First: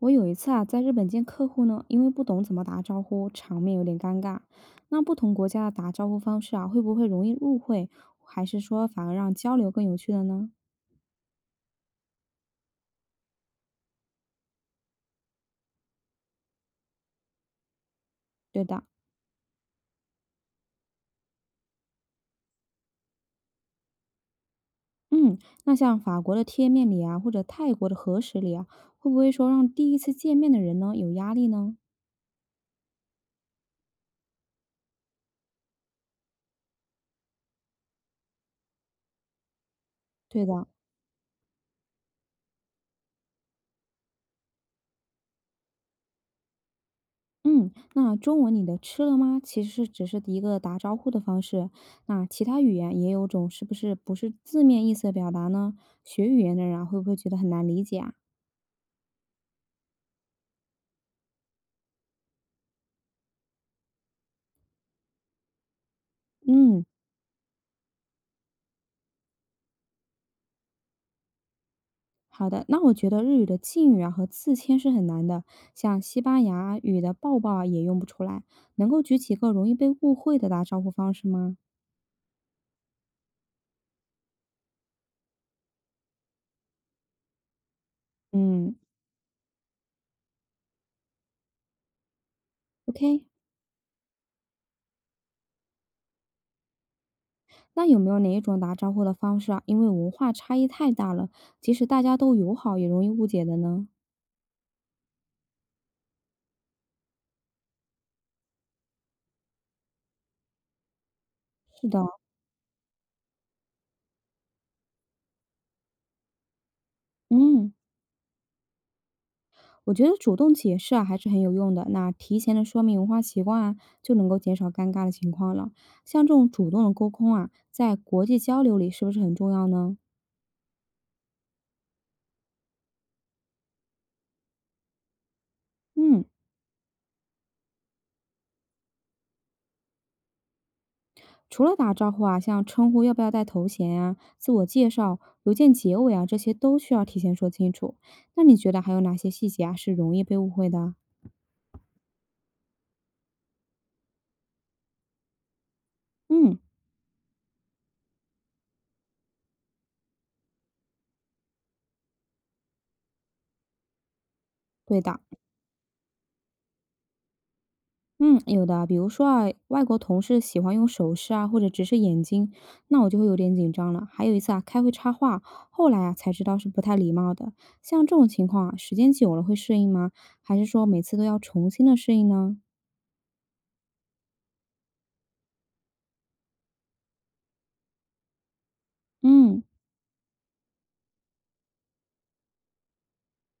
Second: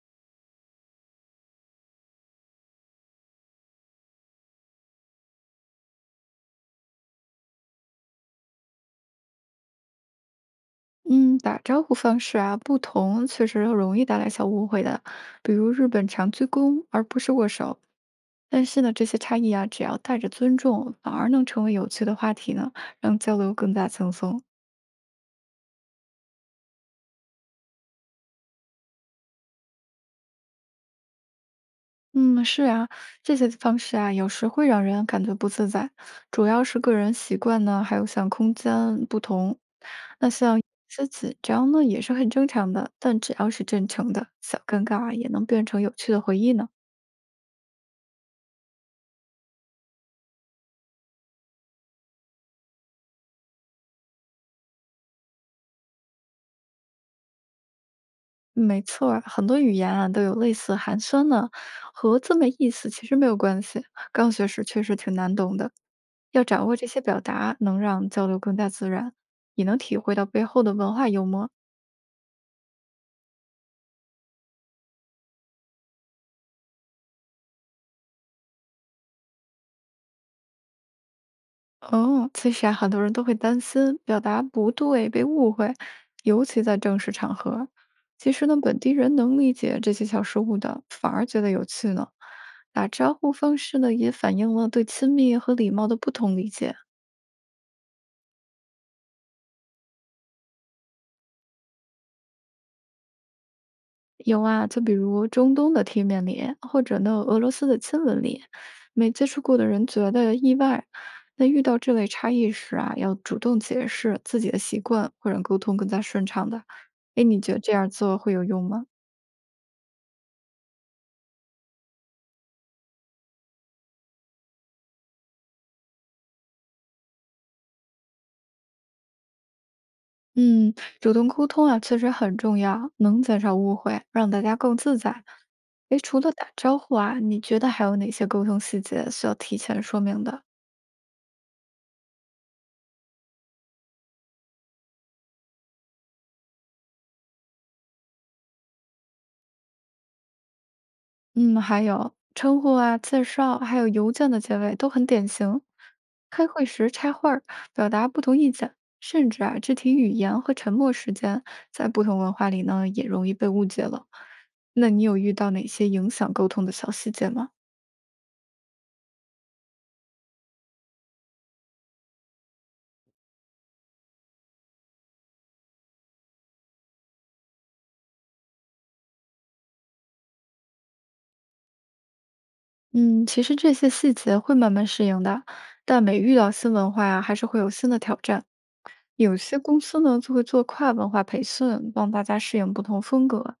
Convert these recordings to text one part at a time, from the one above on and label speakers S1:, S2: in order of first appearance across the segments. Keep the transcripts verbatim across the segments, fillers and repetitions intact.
S1: 我有一次啊，在日本见客户呢，因为不懂怎么打招呼，场面有点尴尬。那不同国家的打招呼方式啊，会不会容易误会，还是说反而让交流更有趣了呢？
S2: 嗯，打招呼方式啊，不同确实容易带来小误会的，比如日本常鞠躬而不是握手。
S1: 对
S2: 但
S1: 的。
S2: 是呢，这些差异啊，只要带着尊重，反而能成为有趣的话题呢，让交流更加轻松。
S1: 嗯，那像法国的贴面礼啊，或者泰国的和食礼啊，会不会说让第一次见面的人呢有压力呢？
S2: 嗯，是啊，这些方式啊，有时会让人感觉不自在，主要是个人习惯呢，还有像空间不同。那
S1: 对
S2: 像有
S1: 的。
S2: 些紧张呢，也是很正常的，但只要是真诚的，小尴尬啊也能变成有趣的回忆呢。
S1: 嗯，那中文里的吃了吗，其实是只是一个打招呼的方式。那其他语言也有种是不是不是字面意思的表达呢？学语言的人啊，会不会觉得很难理解啊？
S2: 没错儿，很多语言啊都有类似寒酸呢，和字面意思其实没有关系。刚学时确实挺难懂的，要掌握
S1: 嗯，
S2: 这些表达，能让交流更加自然，也能体会到背后的文化幽默。
S1: 好的。那我觉得日语的敬语啊和自谦是很难的，像西班牙语的抱抱啊也用不出来。能够举几个容易被误会的打招呼方式吗？
S2: 哦，其实啊，很多人都会担心表达不对被误会，尤其在正式场合。其实呢，
S1: 嗯，
S2: 本地人能理解这些小失误的，反而觉得有趣呢。打招
S1: OK，
S2: 呼方式呢，也反映了对亲密和礼貌的不同理解。
S1: 那有没有哪一种打招呼的方式啊？因为文化差异太大了，即使大家都友好，也容易误解的呢？
S2: 有啊，就比如中东的贴面礼，或者呢俄罗斯的亲吻礼，没接触过的人觉得意外。那遇到
S1: 是
S2: 这
S1: 的。
S2: 类差异时啊，要主动解释自己的习惯，会让沟通更加顺畅的。哎，你觉得
S1: 嗯，
S2: 这样做会有用吗？
S1: 我觉得主动解释啊还是很有用的。那提前的说明文化习惯啊，就能够减少尴尬的情况了。像这种主动的沟通啊，在国际交流里是不是很重要呢？
S2: 嗯，主动沟通啊，确实很重要，能减少误会，让大家更自在。哎，除
S1: 嗯。
S2: 了打招呼啊，你觉得还有哪些沟通细节需要提前说明的？
S1: 除了打招呼啊，像称呼要不要带头衔啊、自我介绍、邮件结尾啊，这些都需要提前说清楚。那你觉得还有哪些细节啊是容易被误会的？
S2: 嗯，还有称呼啊、介绍，还有邮件的结尾都很典型。开
S1: 嗯，
S2: 会时插话儿表达不同意见，甚至啊，肢体语言和沉默时间，在不同文化里呢，也容易被误解了。那
S1: 对
S2: 你有
S1: 的。
S2: 遇到哪些影响沟通的小细节吗？
S1: 嗯，有的。比如说啊，外国同事喜欢用手势啊，或者直视眼睛，那我就会有点紧张了。还有一次啊，开会插话，后来啊才知道是不太礼貌的。像这种情况啊，时间久了会适应吗？还是说每次都要重新的适应呢？
S2: 嗯，其实这些细节会慢慢适应的，但每遇到新文化呀、还是会有新的挑战。有些
S1: 嗯，
S2: 公司呢，就会做跨文化培训，帮大家适应不同风格。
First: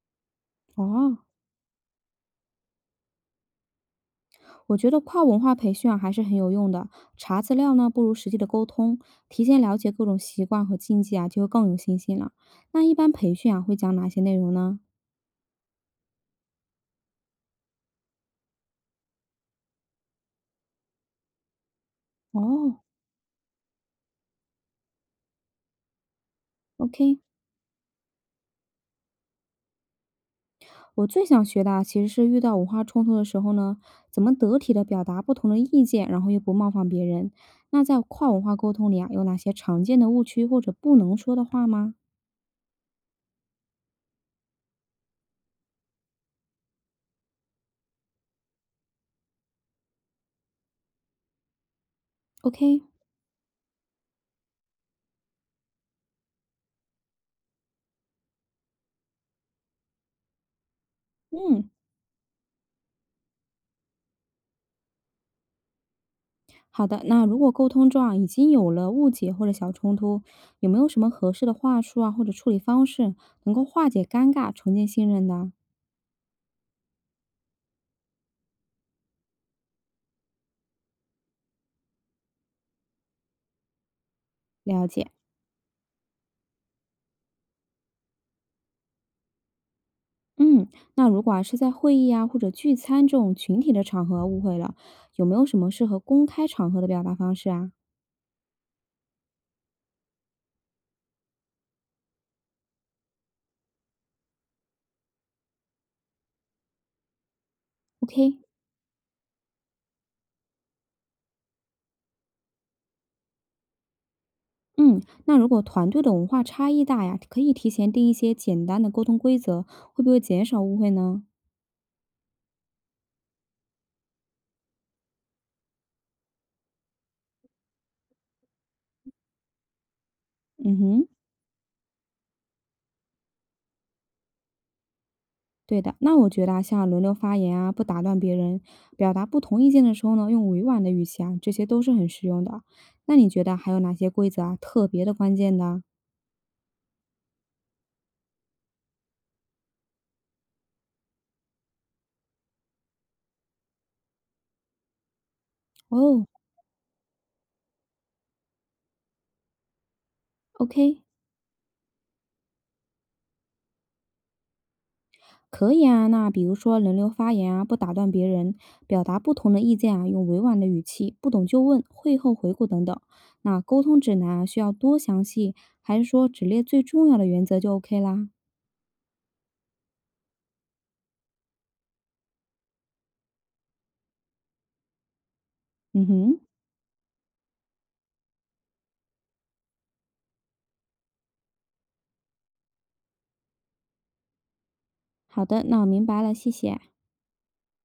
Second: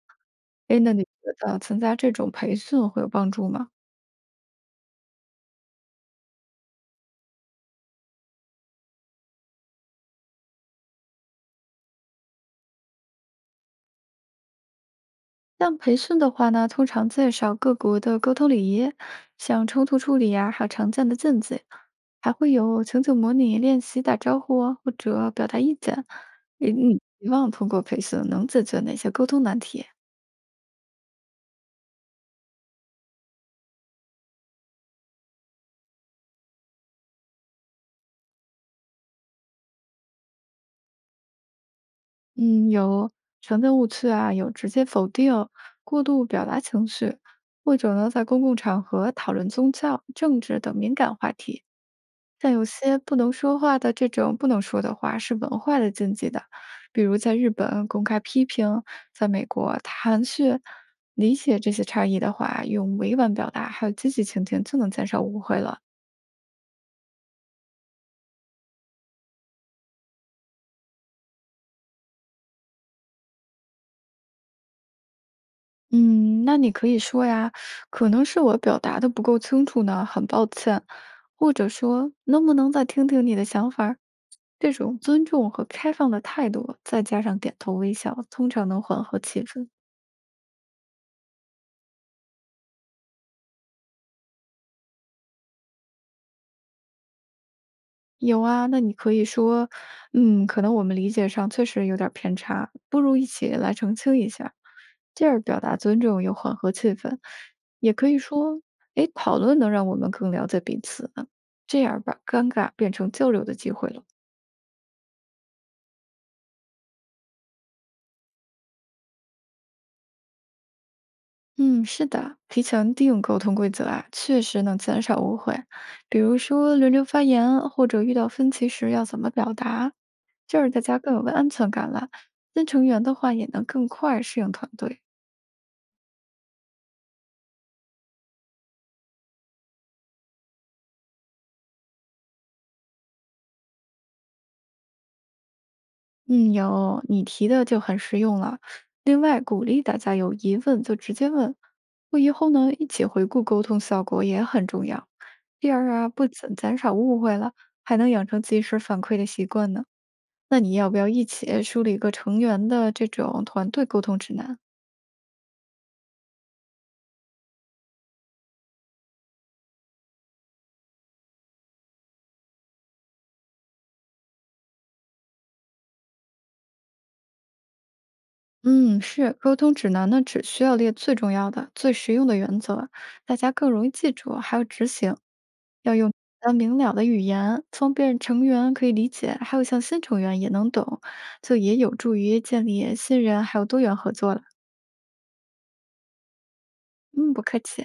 S2: 哎，那你觉
S1: 哦。
S2: 得参加这种培训会有帮助吗？
S1: 我觉得跨文化培训啊还是很有用的。查资料呢，不如实际的沟通，提前了解各种习惯和禁忌啊，就会更有信心了。那一般培训啊会讲哪些内容呢？
S2: 像培训的话呢，通常介绍各国的沟通礼仪，像冲突处理呀、还有常见的禁忌，还会
S1: 哦
S2: 有情景模拟练习打招呼啊或者表达意见。你你
S1: ，OK，
S2: 希望通过培训能解决哪些沟通难题？
S1: 我最想学的啊其实是遇到文化冲突的时候呢，怎么得体的表达不同的意见，然后又不冒犯别人。那在跨文化沟通里啊，有哪些常见的误区或者不能说的话吗
S2: 嗯，有常见误区啊，有直接否定、过度表达情绪，或者呢，在公共场合讨论宗教、政治等敏感话题。像有
S1: ？OK。
S2: 些不能说话的这种不能说的话是文化的禁忌的，比如在日本公开批评，在美国含蓄理解
S1: 嗯，
S2: 这些差异的话，用委婉表达还有积极倾听就能减少误会了。
S1: 好的，那如果沟通中啊已经有了误解或者小冲突，有没有什么合适的话术啊或者处理方式能够化解尴尬、重建信任呢？
S2: 嗯，那你可以说呀，可能是我表达的不够清楚呢，很抱歉，或者说能不能再听听你的想法儿？这
S1: 了
S2: 种
S1: 解。
S2: 尊重和开放的态度，再加上点头微笑，通常能缓和气氛。
S1: 嗯，那如果啊是在会议啊或者聚餐这种群体的场合误会了，有没有什么适合公开场合的表达方式啊
S2: 有啊，那你可以说，嗯，可能我们理解上确实有点儿偏差，不如一起来澄清一下，这样表达尊重又缓和气氛。也可以
S1: ？OK。
S2: 说，哎，讨论能让我们更了解彼此，这样把尴尬变成交流的机会了。
S1: 嗯，那如果团队的文化差异大呀，可以提前定一些简单的沟通规则，会不会减少误会呢？
S2: 嗯，是的，提前定沟通规则啊，确实能减少误会。比如说轮流发言，或者遇到分歧时要怎么表达，这样
S1: 嗯
S2: 大家
S1: 哼。
S2: 更有安全感了。新成员的话，也能更快适应团队。
S1: 对的，那我觉得啊，像轮流发言啊，不打断别人，表达不同意见的时候呢，用委婉的语气啊，这些都是很实用的。那你觉得还有哪些规则啊，特别的关键的？
S2: 嗯，有，你提的就很实用了。另外，鼓励大家有疑问就直接问，会议后呢，一起回顾沟通效果也很重要。第二啊，
S1: 哦
S2: 不仅减少误会了，还能养成及时反馈的习惯呢。那你要不
S1: ，OK，
S2: 要一起梳理一个成员的这种团队沟通指南？
S1: 可以啊。那比如说轮流发言啊，不打断别人，表达不同的意见啊，用委婉的语气，不懂就问，会后回顾等等。那沟通指南啊，需要多详细，还是说只列最重要的原则就 OK 啦？
S2: 嗯，是沟通指南呢，只需要列最重要的、最实用的原则，大家更容易记住，还有执行。要
S1: 嗯
S2: 用简
S1: 哼，
S2: 单明了的语言，方便成员可以理解，还有像新成员也能懂，就也有助于建立信任，还有多元合作了。
S1: 好的，那我明白了，谢谢。
S2: 嗯，不客气。